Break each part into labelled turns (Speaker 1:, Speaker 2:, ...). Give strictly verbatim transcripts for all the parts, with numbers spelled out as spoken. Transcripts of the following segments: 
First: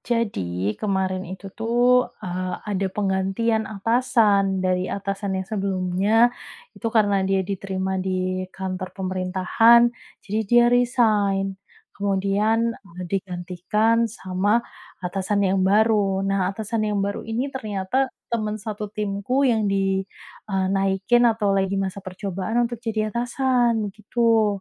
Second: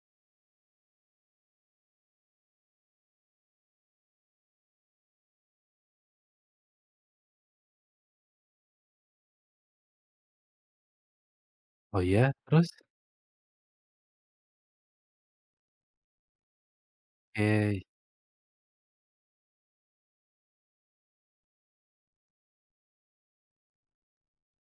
Speaker 1: Jadi kemarin itu tuh, eee, ada penggantian atasan dari atasan yang sebelumnya, itu karena dia diterima di kantor pemerintahan, jadi dia resign.
Speaker 2: Oh iya? Terus?
Speaker 1: Kemudian, eee, digantikan sama atasan yang baru. Nah, atasan yang baru ini
Speaker 2: Oke,
Speaker 1: ternyata teman satu timku yang dinaikin atau lagi masa percobaan untuk jadi atasan, begitu.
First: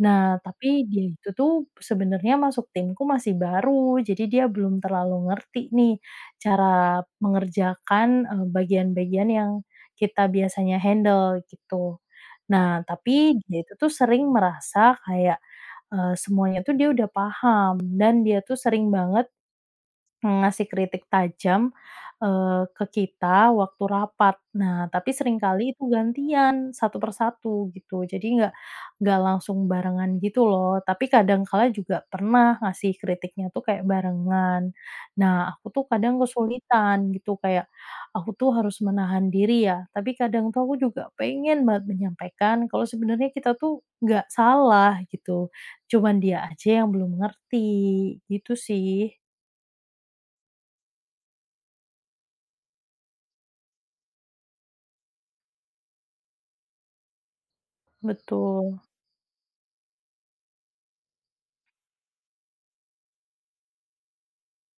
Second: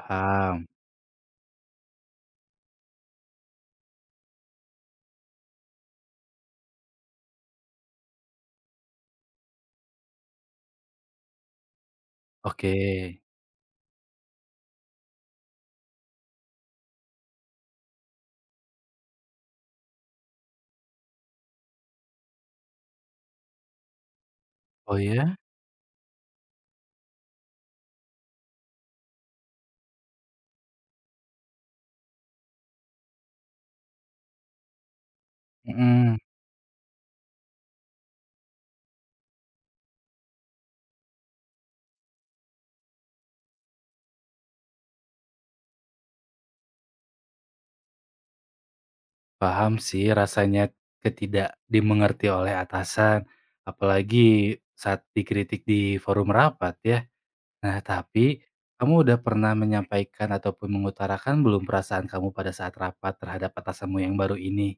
Speaker 1: Nah, tapi dia itu tuh sebenarnya masuk timku masih baru, jadi dia belum terlalu ngerti nih cara mengerjakan, eee, bagian-bagian yang kita biasanya handle gitu.
Speaker 2: Oke.
Speaker 1: Nah, tapi dia itu tuh sering merasa kayak, eee, semuanya tuh dia udah paham dan dia tuh sering banget ngasih kritik tajam, eee, ke kita waktu rapat. Nah,
Speaker 2: Oh
Speaker 1: tapi
Speaker 2: iya?
Speaker 1: seringkali itu gantian, satu per satu gitu. Jadi nggak nggak langsung barengan gitu loh, tapi kadang kala juga pernah ngasih kritiknya tuh kayak barengan. Nah, aku tuh kadang
Speaker 2: Mhm.
Speaker 1: kesulitan gitu, kayak aku tuh harus menahan diri ya, tapi kadang tuh aku juga pengen banget menyampaikan kalau sebenarnya kita tuh nggak salah gitu, cuman dia aja yang belum ngerti, gitu sih.
Speaker 2: Paham sih rasanya ketidak dimengerti oleh atasan, apalagi saat dikritik di forum rapat ya. Nah, tapi
Speaker 1: Betul.
Speaker 2: kamu udah pernah menyampaikan ataupun mengutarakan belum perasaan kamu pada saat rapat terhadap atasanmu yang baru ini?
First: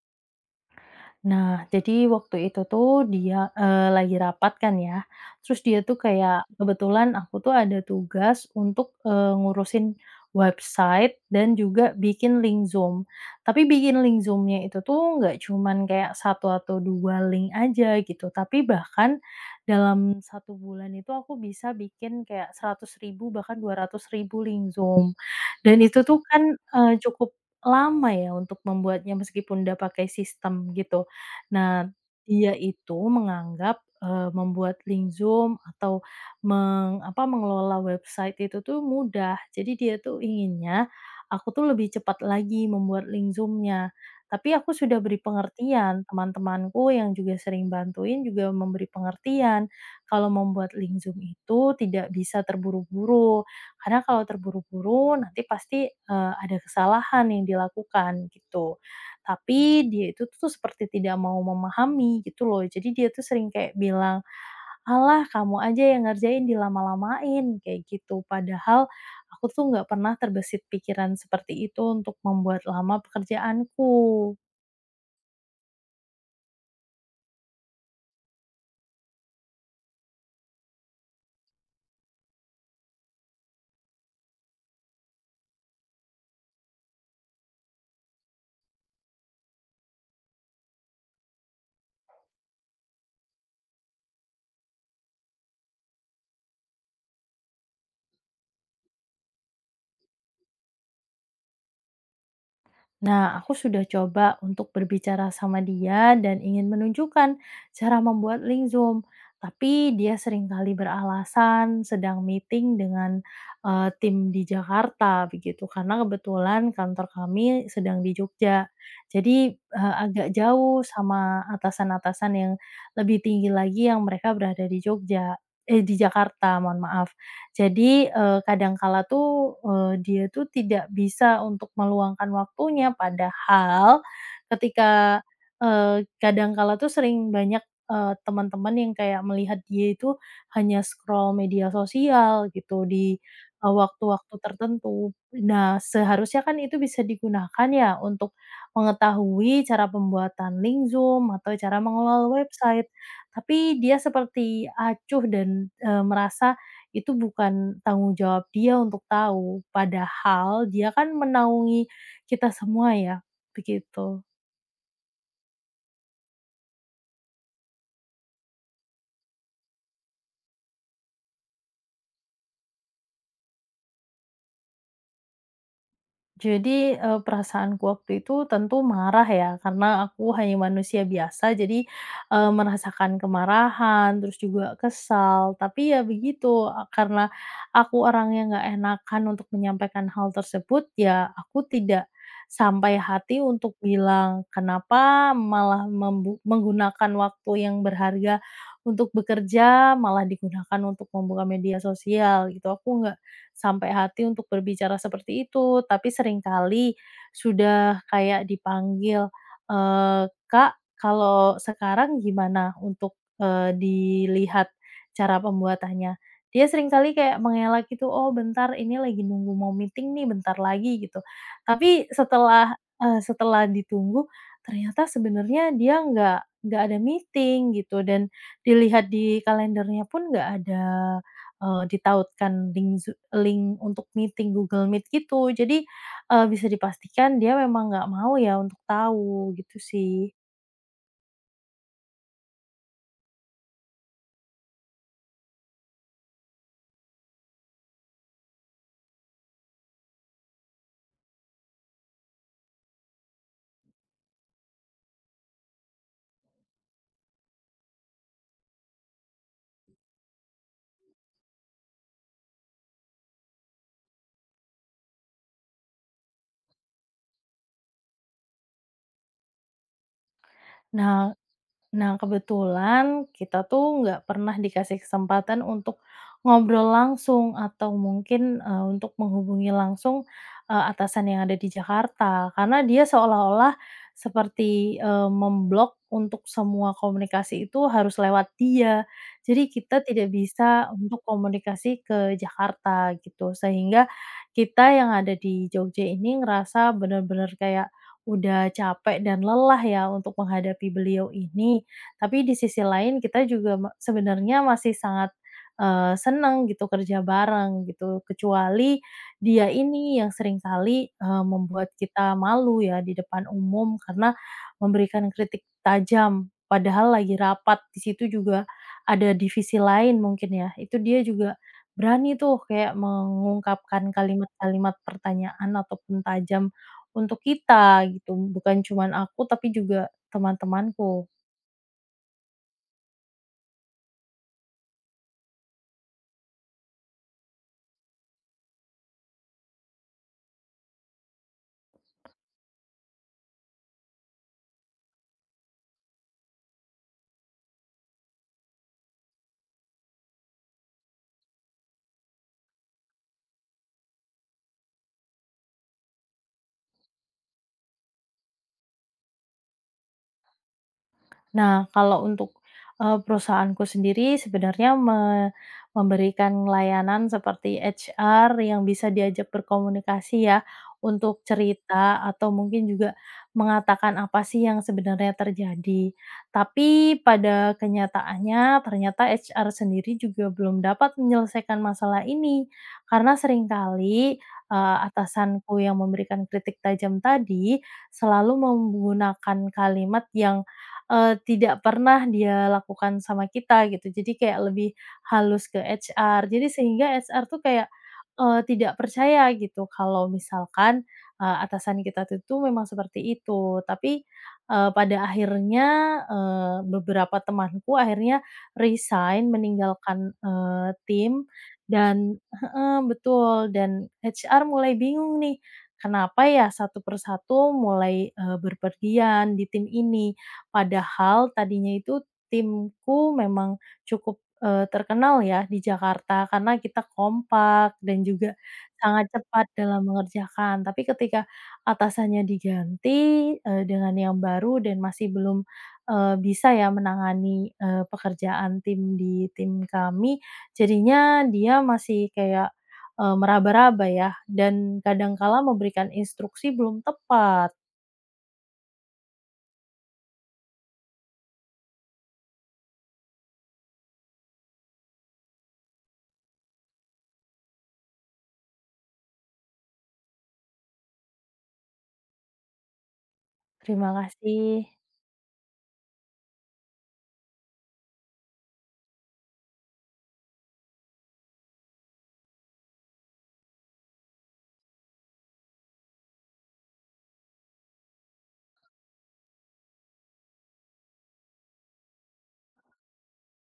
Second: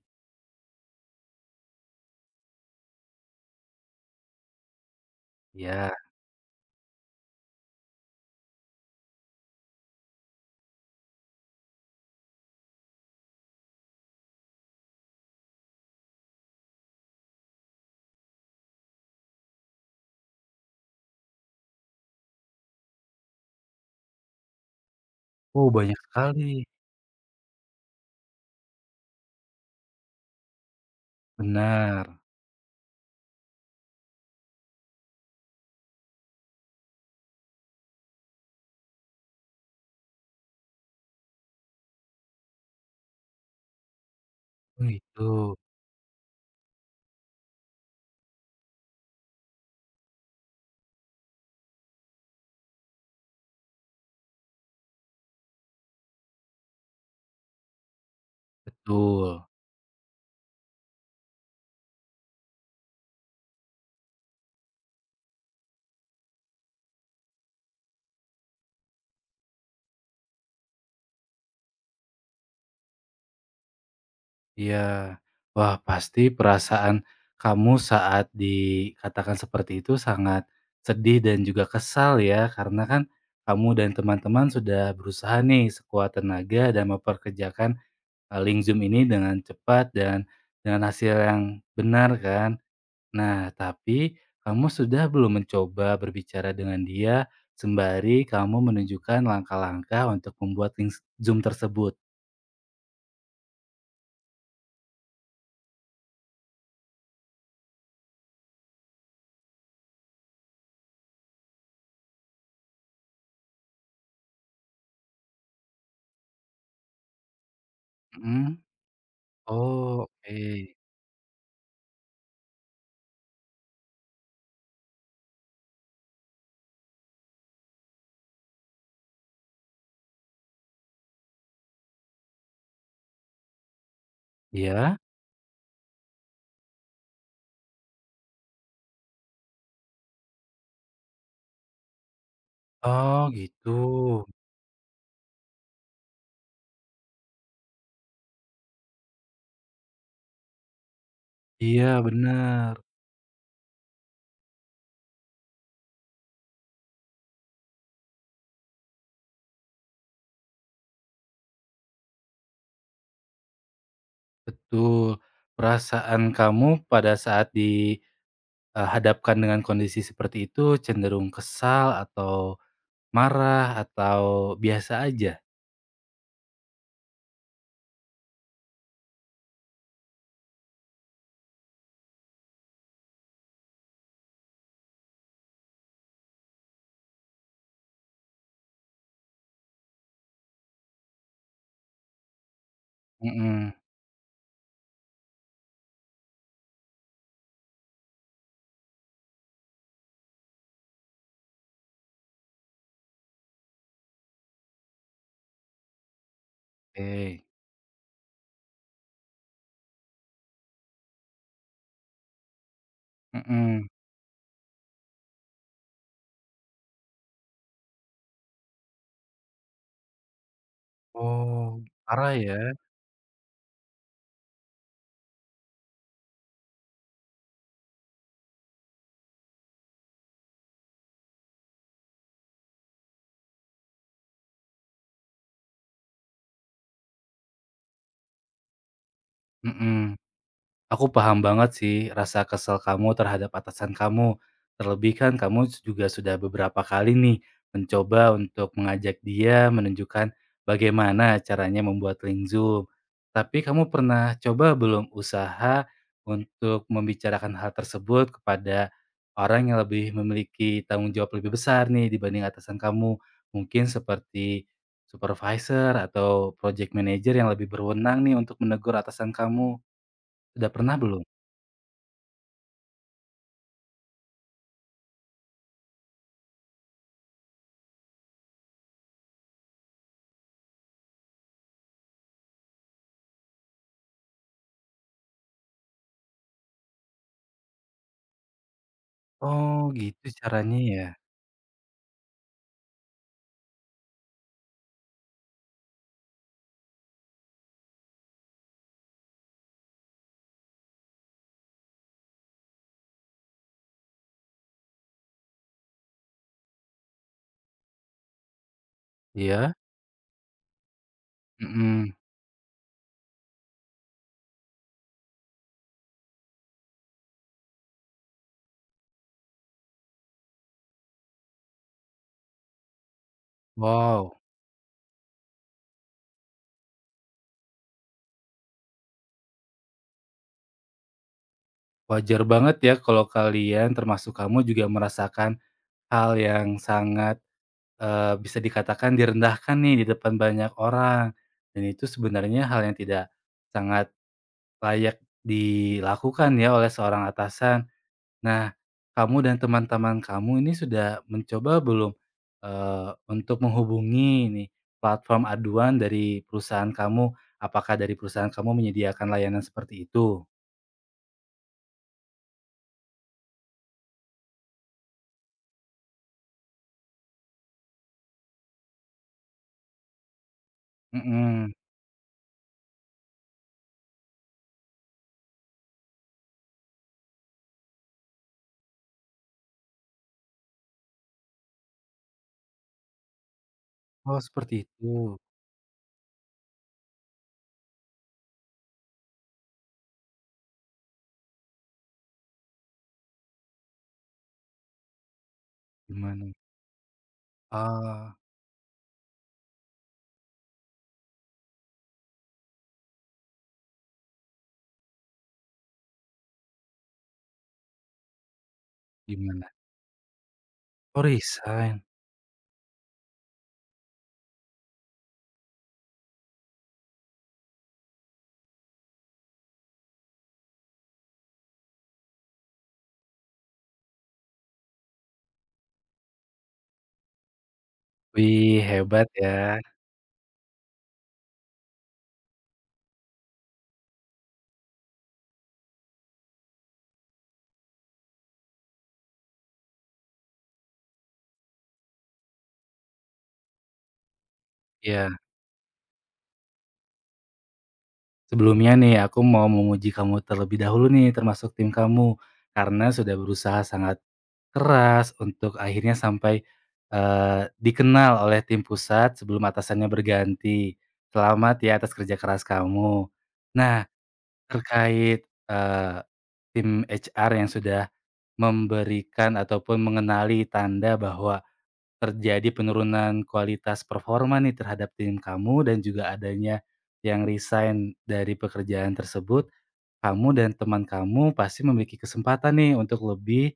Speaker 1: Nah, jadi waktu itu tuh dia, eee, lagi rapat kan ya, terus dia
Speaker 2: Ya?
Speaker 1: tuh kayak kebetulan aku tuh ada tugas untuk, eee, ngurusin website dan juga bikin link Zoom. Tapi bikin link Zoom-nya itu tuh nggak cuman kayak satu atau dua link aja gitu, tapi bahkan dalam satu bulan itu aku bisa bikin kayak seratus ribu bahkan dua ratus ribu link Zoom.
Speaker 2: Oh,
Speaker 1: Dan
Speaker 2: banyak
Speaker 1: itu tuh kan,
Speaker 2: sekali.
Speaker 1: eee, cukup lama ya untuk membuatnya meskipun udah pakai sistem gitu. Nah,
Speaker 2: Benar.
Speaker 1: dia itu menganggap, eee, membuat link Zoom atau meng apa, mengelola website itu tuh mudah. Jadi dia tuh inginnya, aku tuh lebih cepat lagi membuat link Zoom-nya. Tapi aku
Speaker 2: Oh,
Speaker 1: sudah beri
Speaker 2: gitu.
Speaker 1: pengertian, teman-temanku yang juga sering bantuin juga memberi pengertian, kalau membuat link Zoom itu tidak bisa terburu-buru. Karena kalau terburu-buru nanti pasti, eee, ada kesalahan yang dilakukan, gitu.
Speaker 2: Betul.
Speaker 1: Tapi dia itu tuh seperti tidak mau memahami gitu loh. Jadi dia tuh sering kayak bilang, "Alah kamu aja yang ngerjain, dilama-lamain," kayak gitu. Padahal aku tuh nggak pernah terbesit pikiran seperti itu untuk membuat lama pekerjaanku.
Speaker 2: Iya. Wah, pasti perasaan kamu saat dikatakan seperti itu sangat sedih dan juga kesal ya, karena kan kamu dan teman-teman sudah berusaha nih sekuat tenaga dan memperkerjakan, eee, link Zoom ini dengan cepat dan dengan hasil yang benar kan. Nah, tapi kamu sudah belum mencoba berbicara dengan dia, sembari kamu menunjukkan langkah-langkah untuk membuat link Zoom tersebut?
Speaker 1: Nah, aku sudah coba untuk berbicara sama dia dan ingin menunjukkan cara membuat link Zoom, tapi dia seringkali beralasan sedang meeting dengan eh, tim di Jakarta begitu karena kebetulan kantor kami sedang di
Speaker 2: Mhm.
Speaker 1: Jogja. Jadi eh,
Speaker 2: Oh,
Speaker 1: agak
Speaker 2: oke.
Speaker 1: jauh sama atasan-atasan yang lebih tinggi lagi yang mereka berada di Jogja, eh di Jakarta, mohon maaf. Jadi, eee, kadangkala tuh, eee, dia tuh tidak bisa untuk meluangkan waktunya, padahal
Speaker 2: Iya?
Speaker 1: ketika, eee, kadangkala tuh sering banyak, eee, teman-teman yang kayak melihat dia itu hanya scroll media sosial gitu di,
Speaker 2: Oh gitu,
Speaker 1: eee, waktu-waktu tertentu. Nah, seharusnya kan itu bisa digunakan ya untuk mengetahui cara pembuatan link Zoom atau cara
Speaker 2: iya
Speaker 1: mengelola
Speaker 2: benar,
Speaker 1: website, tapi dia seperti acuh dan, eee, merasa itu bukan tanggung jawab dia untuk tahu, padahal dia kan menaungi kita semua ya, begitu.
Speaker 2: betul. Perasaan kamu pada saat dihadapkan dengan kondisi seperti itu cenderung kesal atau marah atau biasa aja?
Speaker 1: Jadi, eee, perasaanku waktu itu tentu marah ya, karena aku hanya manusia biasa, jadi, eee, merasakan kemarahan, terus juga kesal. Tapi ya begitu, eee, karena aku orangnya nggak enakan untuk menyampaikan hal tersebut, ya aku tidak sampai hati
Speaker 2: Mhm,
Speaker 1: untuk bilang, "Kenapa malah membu menggunakan waktu yang berharga untuk bekerja, malah digunakan untuk membuka media sosial?" Gitu, aku nggak sampai hati untuk berbicara seperti itu, tapi seringkali
Speaker 2: oke,
Speaker 1: sudah kayak dipanggil, eee, "Kak, kalau sekarang gimana untuk, eee,
Speaker 2: mhm.
Speaker 1: dilihat cara pembuatannya?" Dia seringkali kayak mengelak gitu, "Oh bentar, ini lagi nunggu mau meeting nih, bentar lagi," gitu.
Speaker 2: Oh,
Speaker 1: Tapi
Speaker 2: parah ya?
Speaker 1: setelah, eee, setelah ditunggu, ternyata sebenarnya dia nggak nggak ada meeting gitu dan dilihat di kalendernya pun nggak ada. Eee, ditautkan link Zo link untuk meeting Google Meet gitu. Jadi, eee, bisa dipastikan dia memang nggak mau ya untuk tahu, gitu
Speaker 2: Mhm.
Speaker 1: sih.
Speaker 2: Aku paham banget sih rasa kesel kamu terhadap atasan kamu. Terlebih kan kamu juga sudah beberapa kali nih mencoba untuk mengajak dia menunjukkan bagaimana caranya membuat link Zoom. Tapi kamu pernah coba belum usaha untuk membicarakan hal tersebut kepada orang yang lebih memiliki tanggung jawab lebih besar nih dibanding atasan kamu. Mungkin seperti supervisor atau project manager yang lebih berwenang nih untuk menegur atasan kamu. Sudah pernah belum?
Speaker 1: Nah Nah, kebetulan kita tuh nggak pernah dikasih kesempatan untuk ngobrol langsung atau mungkin, eee, untuk menghubungi langsung, eee, atasan yang ada di Jakarta. Karena dia seolah-olah seperti, eee, memblok untuk semua komunikasi itu harus lewat dia. Jadi
Speaker 2: Oh,
Speaker 1: kita
Speaker 2: gitu
Speaker 1: tidak
Speaker 2: caranya
Speaker 1: bisa
Speaker 2: ya?
Speaker 1: untuk komunikasi ke Jakarta gitu, sehingga kita yang ada di Jogja ini ngerasa benar-benar kayak udah capek dan lelah ya untuk menghadapi beliau ini. Tapi di sisi lain kita juga ma sebenarnya masih sangat, eee, senang gitu kerja bareng gitu, kecuali dia
Speaker 2: Iya?
Speaker 1: ini yang seringkali, eee, membuat
Speaker 2: Mhm.
Speaker 1: kita malu ya di depan umum karena memberikan kritik tajam, padahal lagi rapat, di situ juga ada divisi lain mungkin ya. Itu dia juga berani tuh kayak mengungkapkan
Speaker 2: Wow,
Speaker 1: kalimat-kalimat pertanyaan ataupun tajam untuk kita gitu, bukan cuman aku tapi juga teman-temanku.
Speaker 2: wajar banget ya kalau kalian, termasuk kamu juga merasakan hal yang sangat, eee, bisa dikatakan direndahkan nih di depan banyak orang, dan itu sebenarnya hal yang tidak sangat layak dilakukan ya oleh seorang atasan. Nah, kamu dan teman-teman kamu ini sudah mencoba belum, eee, untuk menghubungi nih platform aduan dari perusahaan kamu? Apakah dari perusahaan kamu menyediakan layanan seperti itu?
Speaker 1: Nah, kalau untuk, eee, perusahaanku sendiri sebenarnya me memberikan layanan seperti H R yang bisa diajak berkomunikasi ya, untuk
Speaker 2: Mhm.
Speaker 1: cerita atau mungkin juga mengatakan apa sih yang sebenarnya terjadi. Tapi pada kenyataannya ternyata H R sendiri juga belum dapat menyelesaikan masalah ini, karena seringkali,
Speaker 2: Oh, seperti
Speaker 1: eee,
Speaker 2: itu.
Speaker 1: atasanku yang memberikan kritik tajam tadi selalu menggunakan kalimat yang eee, tidak pernah dia lakukan sama kita gitu. Jadi kayak lebih halus ke H R.
Speaker 2: Gimana?
Speaker 1: Jadi sehingga H R tuh kayak,
Speaker 2: Ah,
Speaker 1: eee, tidak percaya gitu kalau misalkan, eee, atasan kita tu tuh memang seperti itu. Tapi, eee, pada akhirnya, eee, beberapa temanku akhirnya resign
Speaker 2: gimana?
Speaker 1: meninggalkan, eee,
Speaker 2: Oh,
Speaker 1: tim
Speaker 2: resign.
Speaker 1: dan heeh, betul dan H R mulai bingung nih, kenapa ya satu persatu mulai, eee, berpergian di tim ini. Padahal tadinya itu timku memang cukup, eee, terkenal ya di Jakarta karena kita kompak dan juga
Speaker 2: Wih, hebat
Speaker 1: sangat
Speaker 2: ya.
Speaker 1: cepat dalam mengerjakan. Tapi ketika atasannya diganti, eee, dengan yang baru dan masih belum, eee, bisa ya menangani, eee, pekerjaan tim di tim kami, jadinya dia masih kayak, eee, meraba-raba ya dan
Speaker 2: Ya.
Speaker 1: kadang kala memberikan instruksi belum tepat.
Speaker 2: Sebelumnya nih, aku mau memuji kamu terlebih dahulu nih, termasuk tim kamu, karena sudah berusaha sangat keras untuk akhirnya sampai, eee, dikenal oleh tim pusat sebelum atasannya berganti. Selamat ya atas kerja keras kamu.
Speaker 1: Terima
Speaker 2: Nah,
Speaker 1: kasih.
Speaker 2: terkait, eee, tim H R yang sudah memberikan ataupun mengenali tanda bahwa terjadi penurunan kualitas performa nih terhadap tim kamu dan juga adanya yang resign dari pekerjaan tersebut, kamu dan teman kamu pasti memiliki kesempatan nih untuk lebih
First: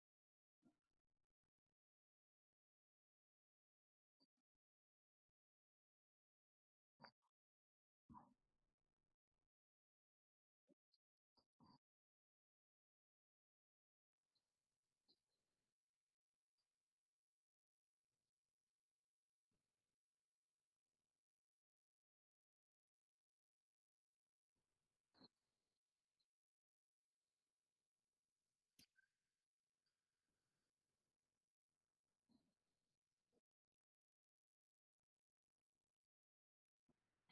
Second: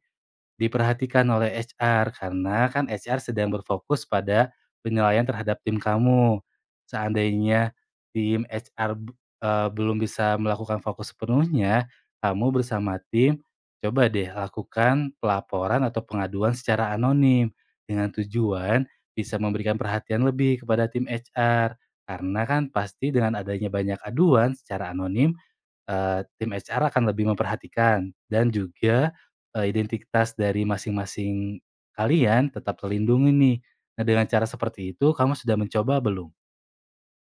Speaker 2: diperhatikan oleh H R, karena kan H R sedang berfokus pada penilaian terhadap tim kamu. Seandainya tim H R, b eee, belum bisa melakukan fokus sepenuhnya, kamu bersama tim coba deh lakukan pelaporan atau pengaduan secara anonim, dengan tujuan bisa memberikan perhatian lebih kepada tim H R. Karena kan pasti dengan adanya banyak aduan secara anonim, Eee, tim H R akan lebih memperhatikan dan juga, eee, identitas dari masing-masing kalian tetap terlindungi nih. Nah, dengan cara seperti itu kamu sudah mencoba belum?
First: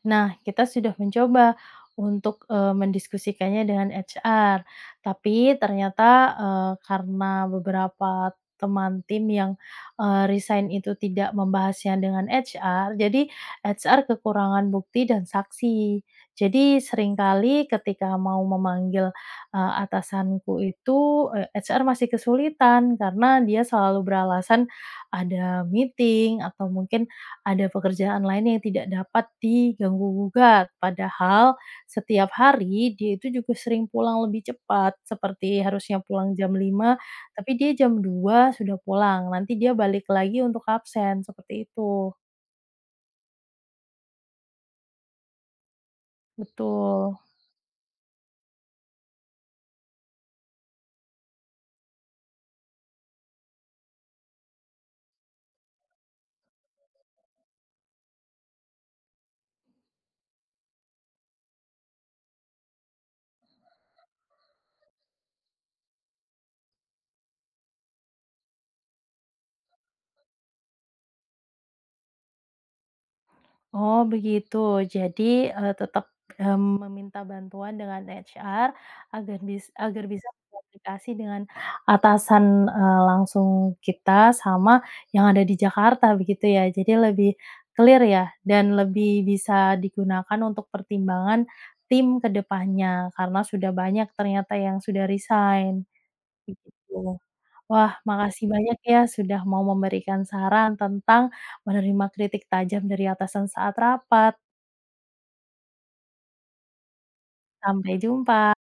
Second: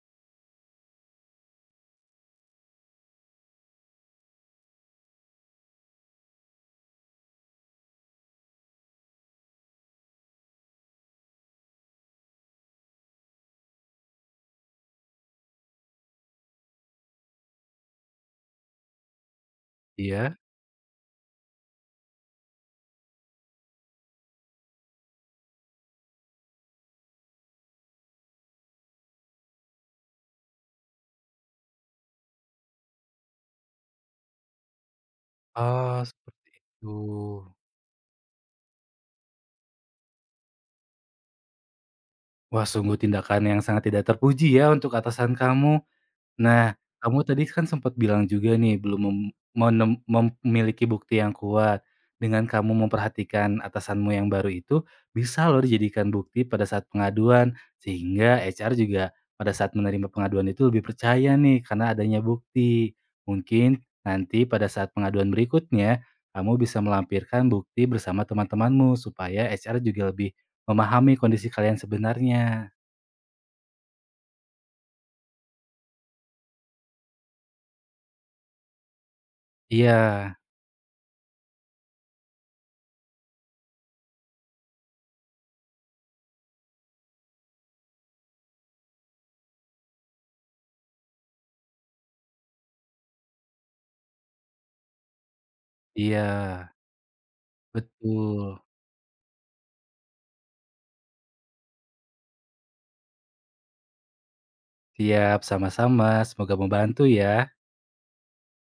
Speaker 1: Nah, kita sudah mencoba untuk, eee, mendiskusikannya dengan H R, tapi ternyata, eee, karena beberapa teman tim yang, eee, resign itu tidak membahasnya dengan H R, jadi H R kekurangan bukti dan saksi. Jadi seringkali ketika mau memanggil, eee,
Speaker 2: Iya.
Speaker 1: atasanku itu, eee, H R masih kesulitan karena dia selalu beralasan ada meeting atau mungkin ada pekerjaan lain yang tidak dapat diganggu-gugat, padahal setiap hari dia itu juga sering pulang lebih cepat, seperti harusnya
Speaker 2: Oh,
Speaker 1: pulang
Speaker 2: seperti
Speaker 1: jam lima,
Speaker 2: itu.
Speaker 1: tapi dia jam dua sudah pulang, nanti dia balik lagi untuk absen, seperti itu.
Speaker 2: Wah, sungguh tindakan yang sangat tidak terpuji ya untuk atasan kamu. Nah,
Speaker 1: Betul.
Speaker 2: kamu tadi kan sempat bilang juga nih belum mem menem mem memiliki bukti yang kuat. Dengan kamu memperhatikan atasanmu yang baru itu, bisa loh dijadikan bukti pada saat pengaduan. Sehingga H R juga pada saat menerima pengaduan itu lebih percaya nih karena adanya bukti. Mungkin nanti pada saat pengaduan berikutnya, kamu bisa melampirkan bukti bersama teman-temanmu supaya H R juga lebih memahami kondisi kalian sebenarnya.
Speaker 1: Oh begitu. Jadi, eee, tetap, mmm, meminta bantuan dengan H R agar bis
Speaker 2: Iya,
Speaker 1: agar bisa komunikasi dengan atasan, eee, langsung kita sama yang ada di Jakarta begitu ya. Jadi lebih clear ya dan lebih bisa digunakan untuk pertimbangan tim ke depannya karena sudah banyak ternyata yang sudah resign,
Speaker 2: iya,
Speaker 1: begitu. Wah, makasih
Speaker 2: betul.
Speaker 1: banyak ya sudah mau memberikan saran tentang menerima kritik tajam dari atasan saat rapat.
Speaker 2: Siap, sama-sama. Semoga membantu ya.
Speaker 1: Sampai jumpa.